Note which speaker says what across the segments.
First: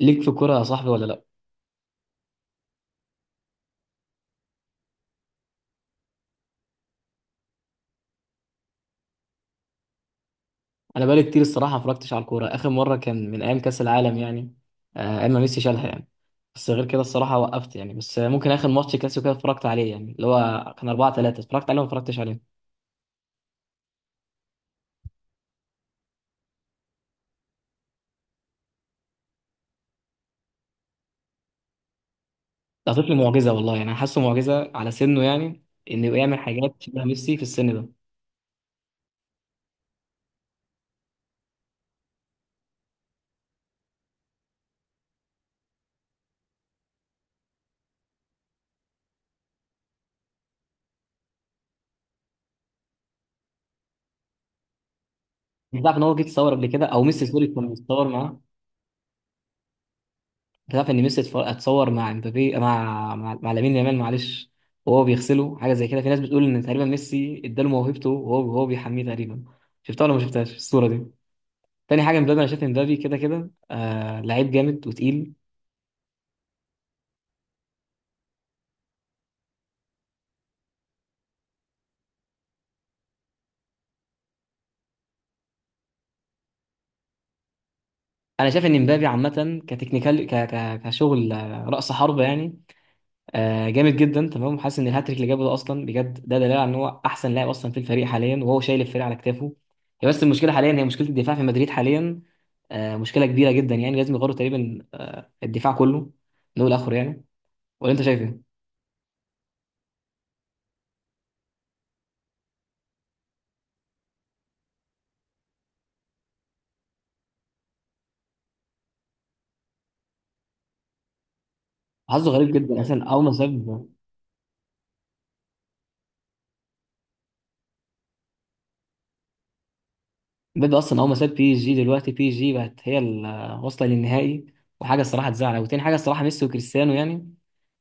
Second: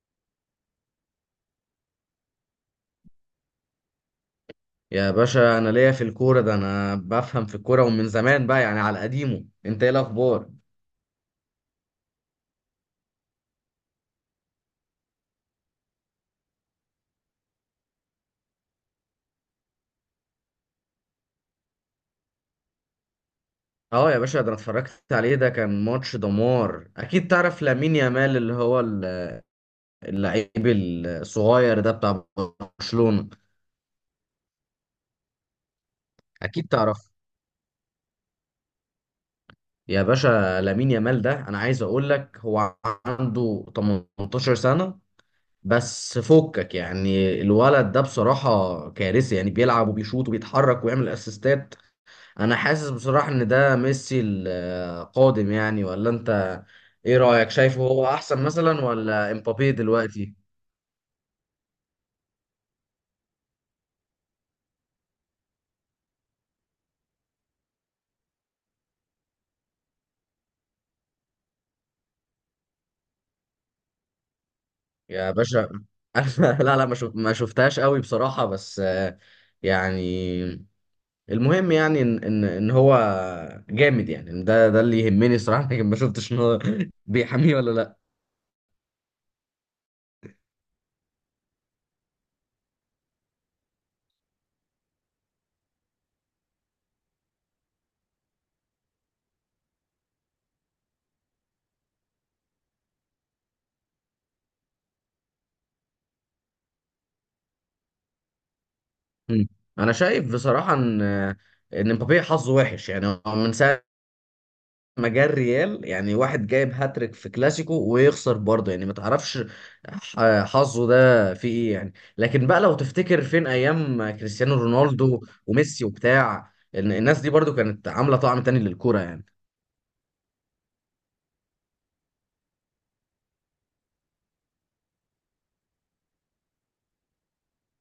Speaker 1: ليك في الكوره يا صاحبي ولا لا.
Speaker 2: يا باشا انا ليا في الكوره، ده انا بفهم في الكوره ومن زمان بقى يعني على قديمه. انت ايه الاخبار؟
Speaker 1: انا بقالي كتير الصراحه ما اتفرجتش على الكوره، اخر مره كان من ايام كاس العالم يعني. ايام ما ميسي شالها يعني. بس غير كده الصراحه وقفت يعني، بس ممكن اخر ماتش كلاسيكو كده اتفرجت عليه يعني، اللي هو كان 4-3، اتفرجت عليه وما اتفرجتش عليه.
Speaker 2: اه يا باشا، ده انا اتفرجت عليه. ده كان ماتش دمار. اكيد تعرف لامين يامال اللعيب الصغير ده بتاع
Speaker 1: ده طفل
Speaker 2: برشلونه.
Speaker 1: معجزه والله يعني، انا حاسه معجزه على سنه يعني، انه يعمل
Speaker 2: اكيد
Speaker 1: حاجات شبه
Speaker 2: تعرف
Speaker 1: ميسي في السن ده.
Speaker 2: يا باشا. لامين يامال ده انا عايز اقول لك هو عنده 18 سنه بس فكك. يعني الولد ده بصراحه كارثي، يعني بيلعب وبيشوط وبيتحرك ويعمل اسيستات. انا حاسس بصراحة ان ده ميسي القادم، يعني
Speaker 1: انت عارف ان
Speaker 2: ولا
Speaker 1: هو جه يتصور
Speaker 2: انت؟
Speaker 1: قبل كده، او
Speaker 2: ايه
Speaker 1: ميسي سوري
Speaker 2: رأيك،
Speaker 1: كان
Speaker 2: شايفه هو
Speaker 1: متصور معاه.
Speaker 2: احسن مثلا ولا امبابي دلوقتي؟
Speaker 1: تعرف ان ميسي اتصور مع امبابي مع لامين يامال، معلش، وهو بيغسله حاجه زي كده. في ناس بتقول ان تقريبا ميسي اداله موهبته، وهو بيحميه تقريبا. شفتها ولا ما شفتهاش الصوره دي؟ تاني حاجه مبابي، انا شايف إن مبابي كده كده لعيب جامد
Speaker 2: يا
Speaker 1: وتقيل.
Speaker 2: باشا أنا لا لا ما شف- ما شفتهاش قوي بصراحة، بس آه، يعني المهم يعني ان هو جامد، يعني إن ده اللي يهمني صراحة. لكن ما شفتش ان هو بيحميه ولا لا.
Speaker 1: انا شايف ان مبابي عامه كتكنيكال ك ك كشغل، راس حربه يعني. جامد جدا تمام، حاسس ان الهاتريك اللي جابه ده اصلا بجد، ده دليل على ان هو احسن لاعب اصلا في الفريق حاليا، وهو شايل الفريق على كتافه. هي بس المشكله حاليا هي مشكله الدفاع في مدريد حاليا. مشكله كبيره جدا يعني، لازم يغيروا تقريبا الدفاع كله من اول لاخره يعني. ولا انت شايف ايه؟
Speaker 2: مم. انا شايف بصراحة ان امبابي حظه وحش. يعني هو من ساعة مجال ريال، يعني واحد جايب هاتريك في كلاسيكو ويخسر برضه، يعني ما تعرفش حظه ده فيه ايه يعني.
Speaker 1: حظه
Speaker 2: لكن
Speaker 1: غريب
Speaker 2: بقى لو
Speaker 1: جدا، اصلا
Speaker 2: تفتكر
Speaker 1: اول ما
Speaker 2: فين
Speaker 1: ساب.
Speaker 2: ايام كريستيانو رونالدو وميسي وبتاع، إن الناس دي برضه كانت عاملة طعم تاني للكورة يعني.
Speaker 1: اصلا اول ما ساب بي اس جي، دلوقتي بي اس جي بقت هي واصله للنهائي. وحاجه الصراحه تزعل، وتاني حاجه الصراحه ميسي وكريستيانو يعني.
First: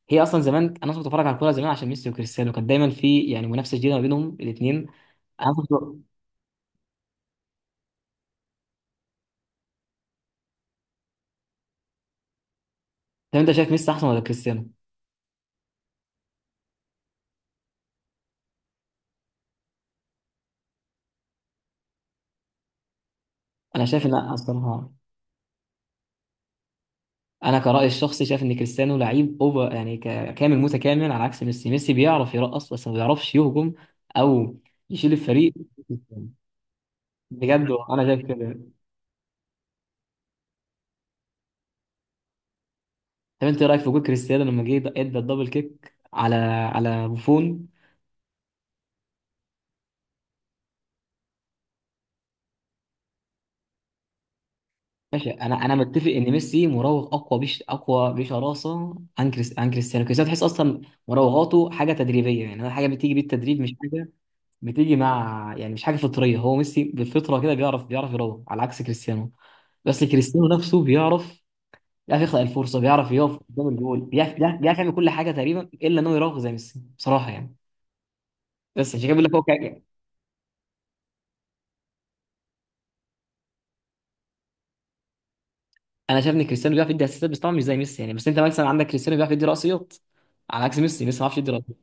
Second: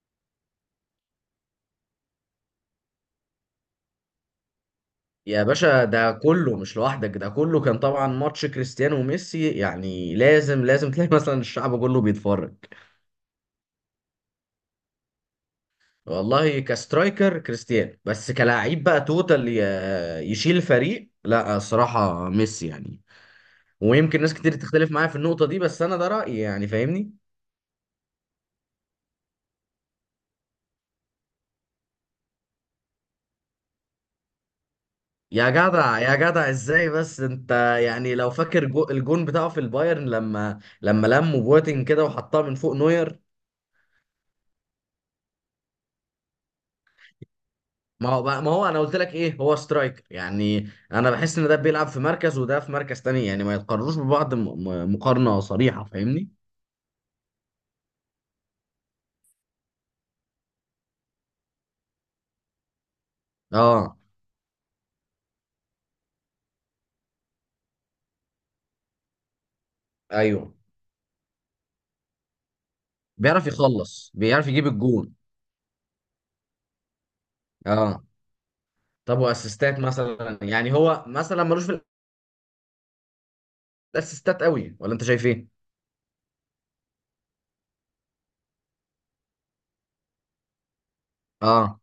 Speaker 1: هي اصلا زمان انا كنت بتفرج على الكوره زمان عشان ميسي وكريستيانو، كانت دايما في يعني منافسه جديده ما بينهم الاثنين.
Speaker 2: يا باشا ده كله مش لوحدك، ده كله كان طبعا ماتش كريستيانو وميسي، يعني لازم لازم تلاقي مثلا الشعب كله بيتفرج.
Speaker 1: طب انت شايف ميسي احسن ولا كريستيانو؟
Speaker 2: والله كسترايكر كريستيانو، بس كلاعب بقى توتال يشيل فريق، لا الصراحة ميسي يعني.
Speaker 1: انا شايف ان
Speaker 2: ويمكن
Speaker 1: لا
Speaker 2: ناس كتير تختلف
Speaker 1: الصراحه.
Speaker 2: معايا في النقطة دي، بس أنا ده رأيي يعني. فاهمني؟
Speaker 1: انا كرأيي الشخصي شايف ان كريستيانو لعيب اوفر يعني، كامل متكامل على عكس ميسي، ميسي بيعرف يرقص بس ما بيعرفش يهجم او يشيل
Speaker 2: يا
Speaker 1: الفريق.
Speaker 2: جدع يا جدع ازاي بس انت؟
Speaker 1: بجد انا
Speaker 2: يعني
Speaker 1: شايف
Speaker 2: لو فاكر
Speaker 1: كده.
Speaker 2: جو الجون بتاعه في البايرن لما لموا بواتين كده وحطها من فوق نوير.
Speaker 1: طب انت ايه رايك في جول كريستيانو لما جه ادى الدبل كيك على بوفون؟
Speaker 2: ما هو انا قلت لك ايه، هو سترايكر. يعني انا بحس ان ده بيلعب في مركز وده في مركز تاني، يعني ما يتقارنوش ببعض
Speaker 1: ماشي،
Speaker 2: مقارنة
Speaker 1: انا
Speaker 2: صريحة.
Speaker 1: متفق
Speaker 2: فاهمني؟
Speaker 1: ان ميسي مراوغ اقوى اقوى بشراسه عن كريستيانو. كريستيانو تحس اصلا مراوغاته حاجه تدريبيه يعني، حاجه بتيجي بالتدريب مش
Speaker 2: اه.
Speaker 1: حاجه بتيجي مع يعني، مش حاجه فطريه. هو ميسي بالفطره كده بيعرف يروح على عكس كريستيانو. بس كريستيانو
Speaker 2: ايوه
Speaker 1: نفسه بيعرف يخلق الفرصه، بيعرف يقف
Speaker 2: بيعرف
Speaker 1: قدام الجول،
Speaker 2: يخلص،
Speaker 1: بيعرف
Speaker 2: بيعرف
Speaker 1: بيعرف
Speaker 2: يجيب
Speaker 1: بيعرف يعمل كل
Speaker 2: الجون.
Speaker 1: حاجه تقريبا، الا انه يراوغ زي ميسي بصراحه يعني.
Speaker 2: اه.
Speaker 1: بس عشان كده
Speaker 2: طب
Speaker 1: بقول لك هو
Speaker 2: واسيستات
Speaker 1: كده.
Speaker 2: مثلا، يعني هو مثلا ملوش في الاسيستات قوي، ولا انت شايف ايه؟
Speaker 1: انا شايف ان كريستيانو بيعرف يدي اسيستات بس طبعا مش زي ميسي يعني، بس انت مثلا عندك كريستيانو بيعرف يدي رأسيات على عكس ميسي، ميسي ما بيعرفش يدي رأسيات.
Speaker 2: اه.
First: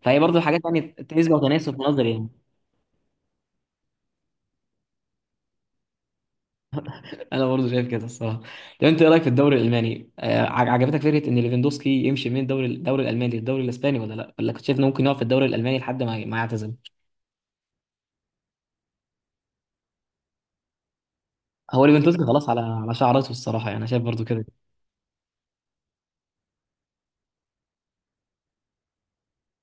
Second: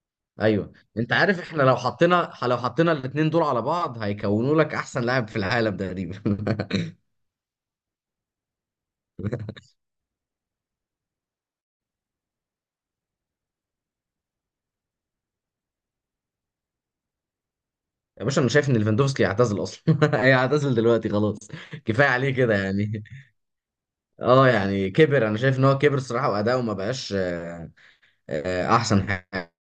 Speaker 1: فهي برضه حاجات
Speaker 2: ايوه
Speaker 1: يعني
Speaker 2: انت
Speaker 1: نسبه
Speaker 2: عارف، احنا لو
Speaker 1: وتناسب في نظري يعني.
Speaker 2: حطينا لو حطينا الاثنين دول على بعض هيكونوا لك احسن لاعب في العالم تقريبا.
Speaker 1: انا برضه شايف كده الصراحه. طب انت ايه رايك في الدوري الالماني؟ عجبتك فكره ان ليفاندوسكي يمشي من الدوري الالماني للدوري الاسباني ولا لا، ولا كنت شايف انه ممكن يقعد في الدوري الالماني لحد ما يعتزل؟
Speaker 2: يا باشا انا شايف ان ليفاندوفسكي يعتزل اصلا. هيعتزل دلوقتي خلاص.
Speaker 1: هو
Speaker 2: كفايه
Speaker 1: ليفاندوسكي
Speaker 2: عليه
Speaker 1: خلاص
Speaker 2: كده
Speaker 1: على
Speaker 2: يعني.
Speaker 1: شعر راسه الصراحه يعني، انا شايف برضه كده.
Speaker 2: اه يعني كبر. انا شايف ان هو كبر الصراحه، واداؤه ما بقاش احسن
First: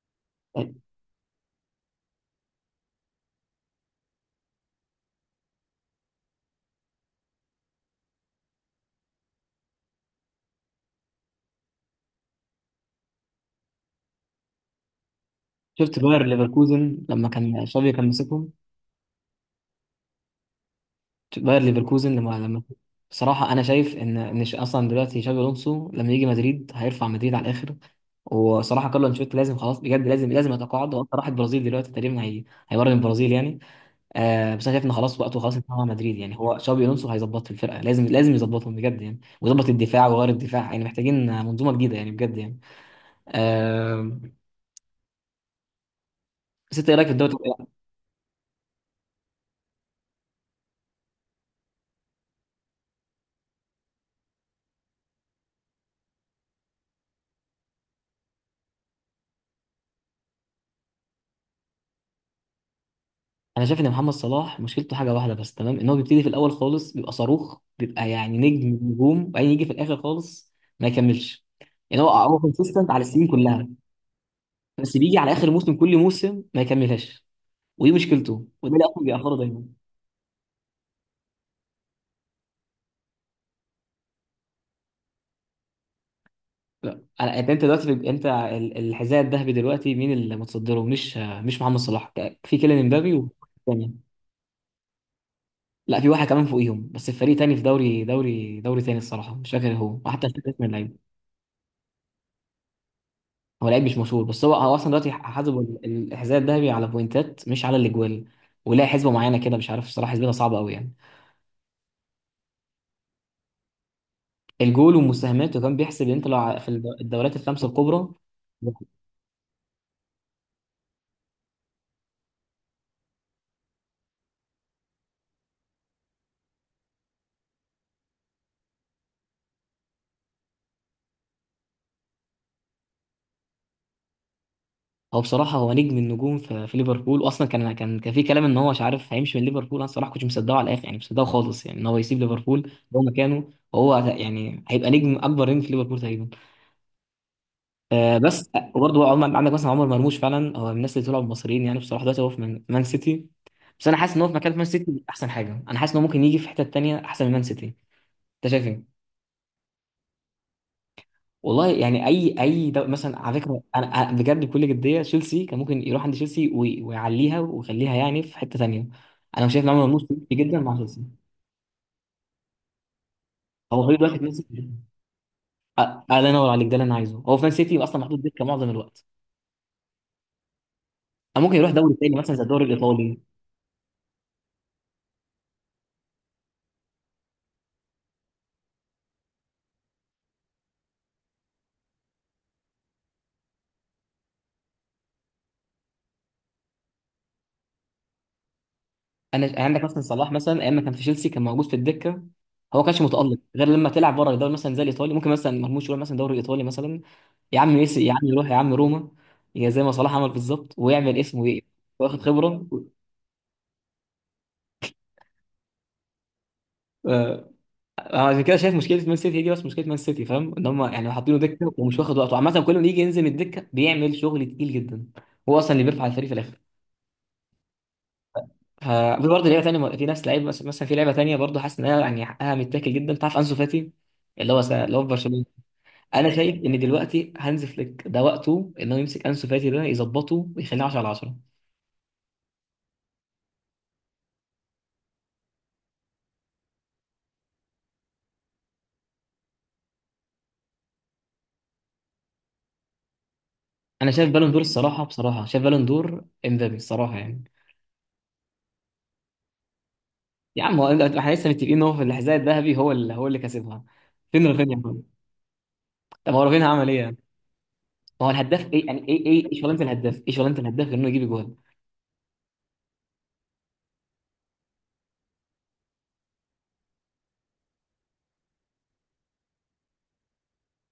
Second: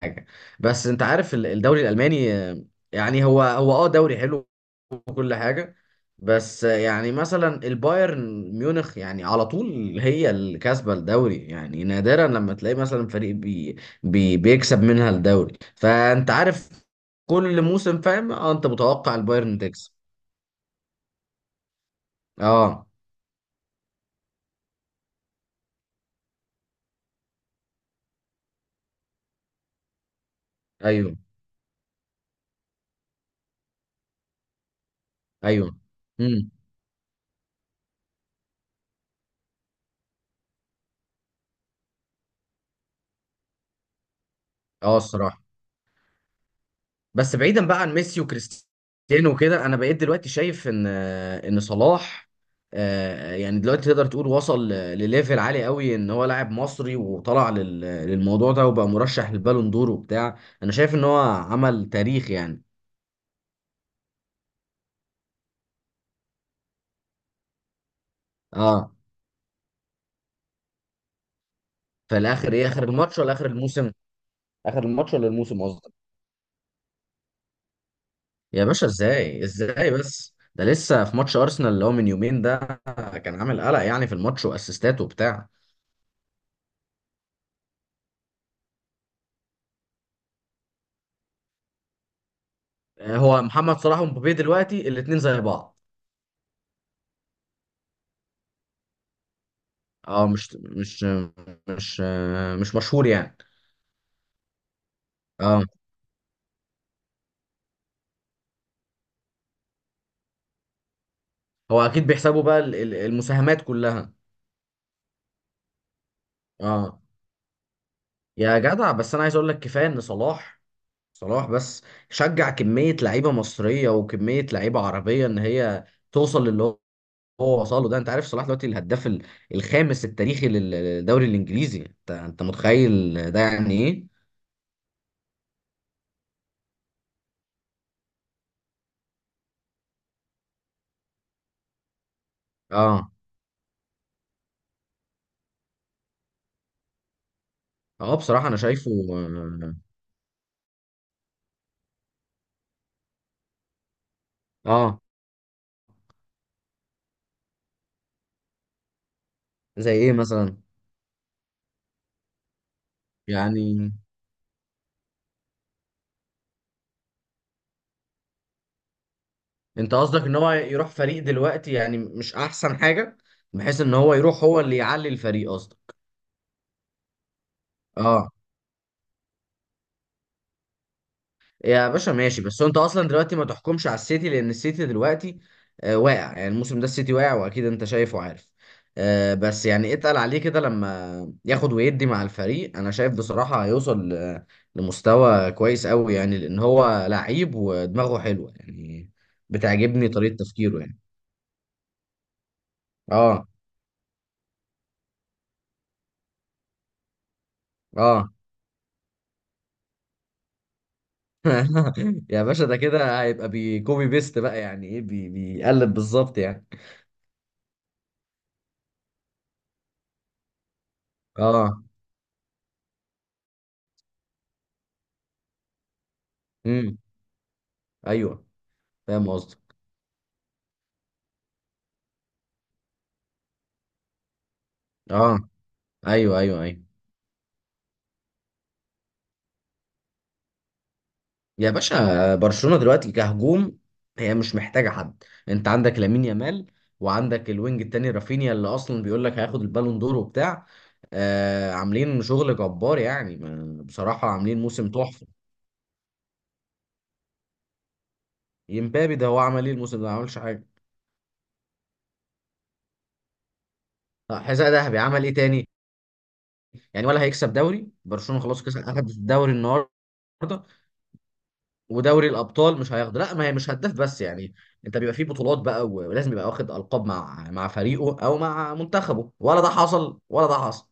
Speaker 2: حاجه.
Speaker 1: طيب،
Speaker 2: بس انت عارف الدوري الالماني، يعني هو اه دوري حلو وكل حاجة. بس يعني مثلا البايرن ميونخ يعني على طول هي اللي كاسبة الدوري، يعني نادرا لما تلاقي مثلا فريق بي بيكسب منها الدوري،
Speaker 1: شفت باير
Speaker 2: فأنت عارف
Speaker 1: ليفركوزن لما
Speaker 2: كل
Speaker 1: كان شافي
Speaker 2: موسم.
Speaker 1: كان
Speaker 2: فاهم؟ اه
Speaker 1: ماسكهم؟
Speaker 2: انت متوقع البايرن تكسب.
Speaker 1: شفت باير ليفركوزن لما.
Speaker 2: اه
Speaker 1: بصراحه انا شايف ان اصلا دلوقتي شابي الونسو لما يجي مدريد هيرفع مدريد على الاخر. وصراحه كارلو انشيلوتي لازم خلاص بجد لازم يتقاعد. هو أصلاً
Speaker 2: ايوه
Speaker 1: راح البرازيل دلوقتي تقريبا، هي هيمرن البرازيل يعني. بس انا شايف ان خلاص وقته خلاص انتهى
Speaker 2: ايوه.
Speaker 1: مع مدريد يعني،
Speaker 2: امم
Speaker 1: هو شابي الونسو هيظبط في الفرقه، لازم يظبطهم بجد يعني، ويظبط الدفاع وغير الدفاع يعني، محتاجين منظومه جديده يعني بجد يعني. آه
Speaker 2: اه الصراحة.
Speaker 1: بس انت ايه رايك في الدوري
Speaker 2: بس
Speaker 1: الإيطالي؟
Speaker 2: بعيدا بقى عن ميسي وكريستيانو وكده، انا بقيت دلوقتي شايف ان صلاح، آه، يعني دلوقتي تقدر تقول وصل لليفل عالي قوي، ان هو لاعب مصري وطلع للموضوع ده وبقى مرشح للبالون دور وبتاع. انا شايف ان هو عمل تاريخ يعني.
Speaker 1: انا شايف ان محمد صلاح مشكلته حاجه واحده بس، تمام. ان هو بيبتدي في الاول خالص بيبقى صاروخ، بيبقى يعني نجم
Speaker 2: اه.
Speaker 1: نجوم، وبعدين يجي في الاخر خالص ما يكملش. يعني هو
Speaker 2: في
Speaker 1: هو
Speaker 2: الاخر ايه، اخر
Speaker 1: كونسيستنت على
Speaker 2: الماتش
Speaker 1: السنين
Speaker 2: ولا اخر
Speaker 1: كلها،
Speaker 2: الموسم؟ اخر
Speaker 1: بس
Speaker 2: الماتش
Speaker 1: بيجي
Speaker 2: ولا
Speaker 1: على اخر
Speaker 2: الموسم
Speaker 1: موسم
Speaker 2: قصدك؟
Speaker 1: كل موسم ما يكملهاش. ودي مشكلته،
Speaker 2: يا
Speaker 1: وده اللي
Speaker 2: باشا
Speaker 1: اصلا بيأخره
Speaker 2: ازاي
Speaker 1: دايما.
Speaker 2: ازاي، بس ده لسه في ماتش ارسنال اللي هو من يومين ده كان عامل قلق يعني في الماتش واسيستات وبتاع.
Speaker 1: لا أنا- انت أنت دلوقتي الحذاء الذهبي دلوقتي مين اللي متصدره؟ مش محمد صلاح، في كيليان امبابي
Speaker 2: آه، هو محمد
Speaker 1: تاني.
Speaker 2: صلاح ومبابي دلوقتي الاتنين زي بعض.
Speaker 1: لا، في واحد كمان فوقيهم، بس في فريق تاني في دوري تاني الصراحه، مش فاكر هو، وحتى
Speaker 2: اه
Speaker 1: مش فاكر اسم اللعيب.
Speaker 2: مش مش مشهور يعني.
Speaker 1: هو لعيب مش مشهور، بس هو اصلا دلوقتي حاسب
Speaker 2: اه،
Speaker 1: الحذاء الذهبي على بوينتات مش على الاجوال، ولا حسبه معينه كده مش عارف، الصراحه حسبتها صعبه قوي يعني.
Speaker 2: هو اكيد بيحسبوا بقى المساهمات كلها.
Speaker 1: الجول والمساهمات، وكان بيحسب يعني انت لو في
Speaker 2: اه.
Speaker 1: الدوريات الخمسه الكبرى.
Speaker 2: يا جدع بس انا عايز اقول لك كفايه ان صلاح بس شجع كميه لعيبه مصريه وكميه لعيبه عربيه ان هي توصل للي هو هو وصله ده. انت عارف صلاح دلوقتي الهداف الخامس التاريخي للدوري الانجليزي، انت انت متخيل ده يعني ايه؟
Speaker 1: هو بصراحة هو نجم النجوم في ليفربول، وأصلا كان في كلام إن هو مش عارف هيمشي من ليفربول. أنا الصراحة كنت مصدقه على الآخر يعني، مش مصدقه خالص يعني إن هو يسيب ليفربول، هو
Speaker 2: اه
Speaker 1: مكانه وهو يعني هيبقى نجم، أكبر نجم في ليفربول تقريبا.
Speaker 2: اه بصراحه
Speaker 1: بس
Speaker 2: انا شايفه.
Speaker 1: وبرضه عمر، عندك مثلا عمر مرموش، فعلا هو من الناس اللي طلعوا المصريين يعني، بصراحة دلوقتي هو في مان سيتي. بس أنا حاسس إن هو في مكان في مان
Speaker 2: اه. آه،
Speaker 1: سيتي أحسن حاجة، أنا حاسس إن هو ممكن يجي في حتة تانية أحسن من مان سيتي. أنت شايف إيه؟
Speaker 2: زي ايه مثلا؟
Speaker 1: والله يعني مثلا، على فكره، انا
Speaker 2: يعني
Speaker 1: أنا بجد بكل جديه تشيلسي، كان ممكن يروح عند تشيلسي ويعليها ويخليها يعني في حته ثانيه. انا شايف ان عمرو
Speaker 2: انت
Speaker 1: مرموش كويس
Speaker 2: قصدك ان هو
Speaker 1: جدا مع
Speaker 2: يروح
Speaker 1: تشيلسي.
Speaker 2: فريق دلوقتي يعني مش احسن حاجه، بحيث
Speaker 1: هو
Speaker 2: ان
Speaker 1: فريق
Speaker 2: هو
Speaker 1: دلوقتي في مان
Speaker 2: يروح هو
Speaker 1: سيتي.
Speaker 2: اللي يعلي الفريق اصلا.
Speaker 1: أ- الله ينور عليك، ده اللي انا عايزه، هو في مان سيتي اصلا محطوط
Speaker 2: اه.
Speaker 1: دكه معظم الوقت. أو ممكن يروح
Speaker 2: يا
Speaker 1: دوري
Speaker 2: باشا
Speaker 1: تاني مثلا
Speaker 2: ماشي،
Speaker 1: زي
Speaker 2: بس
Speaker 1: الدوري
Speaker 2: هو انت اصلا
Speaker 1: الايطالي.
Speaker 2: دلوقتي ما تحكمش على السيتي، لان السيتي دلوقتي آه واقع. يعني الموسم ده السيتي واقع، واكيد انت شايف وعارف. آه بس يعني اتقل عليه كده لما ياخد ويدي مع الفريق. انا شايف بصراحه هيوصل لمستوى كويس قوي، يعني لان هو لعيب ودماغه حلوه يعني.
Speaker 1: انا عندك مثلا
Speaker 2: بتعجبني
Speaker 1: صلاح،
Speaker 2: طريقه
Speaker 1: مثلا ايام
Speaker 2: تفكيره
Speaker 1: ما كان في
Speaker 2: يعني.
Speaker 1: تشيلسي كان موجود في الدكه، هو ما كانش متالق
Speaker 2: اه.
Speaker 1: غير لما تلعب بره الدوري مثلا زي الايطالي. ممكن مثلا مرموش يروح مثلا الدوري الايطالي مثلا، يا عم ميسي، يا عم
Speaker 2: اه.
Speaker 1: يروح يا عم روما، يا زي ما صلاح عمل بالظبط، ويعمل اسمه ايه، واخد
Speaker 2: يا باشا
Speaker 1: خبره.
Speaker 2: ده كده هيبقى بيكوبي بيست بقى، يعني ايه بيقلب بالظبط يعني.
Speaker 1: آه، أنا عشان كده شايف مشكله مان سيتي دي، بس مشكله مان سيتي فاهم ان هم يعني حاطينه دكه
Speaker 2: اه.
Speaker 1: ومش واخد وقته عامه، كل ما يجي ينزل من الدكه بيعمل شغل تقيل جدا، هو اصلا اللي بيرفع الفريق في الاخر.
Speaker 2: امم. ايوه
Speaker 1: ف- في
Speaker 2: فاهم
Speaker 1: برضه لعيبه
Speaker 2: قصدك.
Speaker 1: ثانيه، في ناس لعيبه مثلا، في لعيبه ثانيه برضه حاسس انها يعني حقها متاكل جدا، تعرف انسو فاتي اللي هو في
Speaker 2: اه
Speaker 1: برشلونه. انا
Speaker 2: ايوه
Speaker 1: شايف
Speaker 2: ايوه
Speaker 1: ان
Speaker 2: ايوه.
Speaker 1: دلوقتي هانز فليك ده وقته ان هو يمسك انسو فاتي ده، يظبطه ويخليه 10 على 10.
Speaker 2: يا باشا برشلونة دلوقتي كهجوم، هي مش محتاجة حد. انت عندك لامين يامال، وعندك الوينج التاني رافينيا اللي اصلا بيقول لك هياخد البالون دور وبتاع. آه عاملين شغل جبار، يعني
Speaker 1: انا
Speaker 2: بصراحة
Speaker 1: شايف بالون دور
Speaker 2: عاملين موسم
Speaker 1: الصراحه،
Speaker 2: تحفة.
Speaker 1: بصراحه شايف بالون دور امبابي الصراحه يعني.
Speaker 2: يمبابي ده هو عمل ايه الموسم ده؟ ما عملش
Speaker 1: يا
Speaker 2: حاجة.
Speaker 1: عم هو احنا لسه متفقين ان هو في الحذاء الذهبي، هو اللي كسبها.
Speaker 2: آه،
Speaker 1: فين
Speaker 2: حذاء
Speaker 1: رافينيا
Speaker 2: ذهبي
Speaker 1: طيب؟
Speaker 2: عمل ايه تاني؟
Speaker 1: طب هو رافينيا عمل ايه
Speaker 2: يعني
Speaker 1: يعني؟
Speaker 2: ولا هيكسب دوري؟
Speaker 1: هو
Speaker 2: برشلونه خلاص
Speaker 1: الهداف
Speaker 2: كسب،
Speaker 1: ايه يعني،
Speaker 2: اخد
Speaker 1: ايه ايه
Speaker 2: الدوري
Speaker 1: إيه شغلانه
Speaker 2: النهارده،
Speaker 1: الهداف، ايه شغلانه الهداف غير انه يجيب جول؟
Speaker 2: ودوري الابطال مش هياخده؟ لا، ما هي مش هداف بس يعني. انت بيبقى فيه بطولات بقى ولازم يبقى واخد القاب مع مع فريقه او مع منتخبه، ولا ده حصل ولا ده حصل؟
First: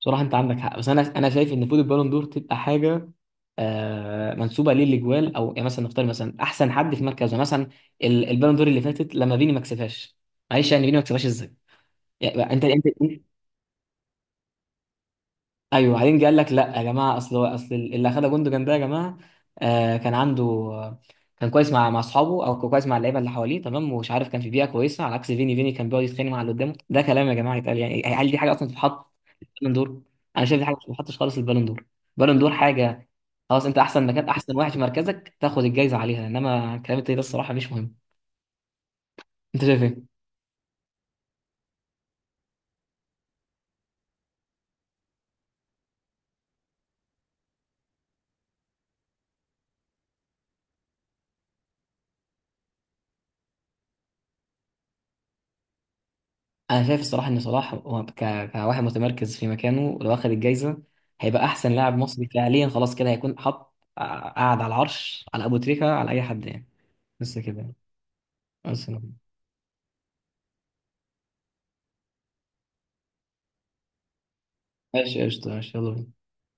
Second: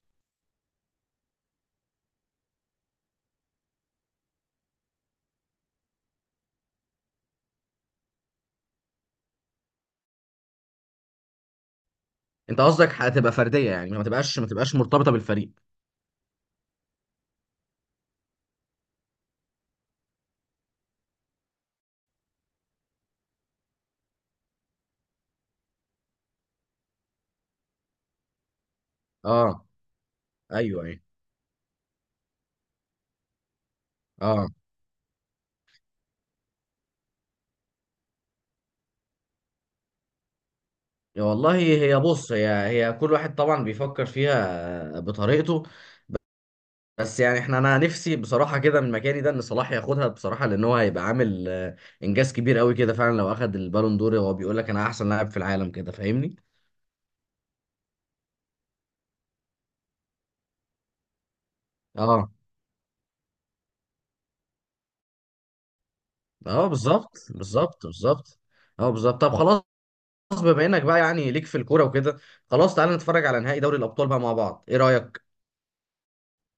Speaker 1: بصراحه انت عندك حق، بس انا شايف ان المفروض البالون دور تبقى حاجه منسوبه ليه الاجوال، او يعني مثلا نختار مثلا احسن حد في مركزه مثلا. البالون دور اللي فاتت لما فيني ما كسبهاش، معلش يعني، فيني ما كسبهاش ازاي يعني؟
Speaker 2: انت
Speaker 1: انت،
Speaker 2: قصدك هتبقى فرديه، يعني ما تبقاش مرتبطه بالفريق.
Speaker 1: ايوه، بعدين جه قال لك لا يا جماعه، اصل اللي اخدها جوندوجان ده يا جماعه، كان عنده، كان كويس مع اصحابه، او كويس مع اللعيبه اللي حواليه تمام، ومش عارف كان في بيئه كويسه، على عكس فيني، فيني كان بيقعد يتخانق مع اللي قدامه. ده كلام يا جماعه يتقال يعني؟ هل دي حاجه اصلا تتحط في
Speaker 2: اه
Speaker 1: البالون دور؟ انا شايف دي حاجه
Speaker 2: ايوه
Speaker 1: ما
Speaker 2: ايوه.
Speaker 1: تتحطش خالص في البالون دور. البالون دور حاجه، خلاص، انت احسن مكان،
Speaker 2: اه.
Speaker 1: احسن واحد في مركزك تاخد الجايزه عليها، انما الكلام التاني ده الصراحه مش مهم. انت شايف ايه؟
Speaker 2: يا والله، هي بص، هي كل واحد طبعا بيفكر فيها بطريقته. بس يعني احنا، انا نفسي بصراحه كده من مكاني ده، ان صلاح ياخدها بصراحه، لان هو هيبقى عامل آه، انجاز كبير قوي كده. فعلا لو اخد البالون دور، هو بيقول لك انا احسن لاعب في العالم كده. فاهمني؟
Speaker 1: انا شايف الصراحه ان صلاح هو كواحد متمركز في مكانه لو اخذ الجايزه، هيبقى احسن لاعب مصري
Speaker 2: اه.
Speaker 1: فعليا، خلاص كده هيكون حط قاعد على العرش، على ابو تريكه على اي حد يعني.
Speaker 2: اه بالظبط
Speaker 1: بس كده يعني.
Speaker 2: بالظبط بالظبط.
Speaker 1: بس.
Speaker 2: اه بالظبط. طب خلاص، بما انك بقى يعني ليك في الكوره وكده، خلاص تعالى نتفرج على نهائي دوري الابطال بقى مع بعض، ايه
Speaker 1: ماشي
Speaker 2: رايك؟
Speaker 1: قشطه، ماشي يلا بينا.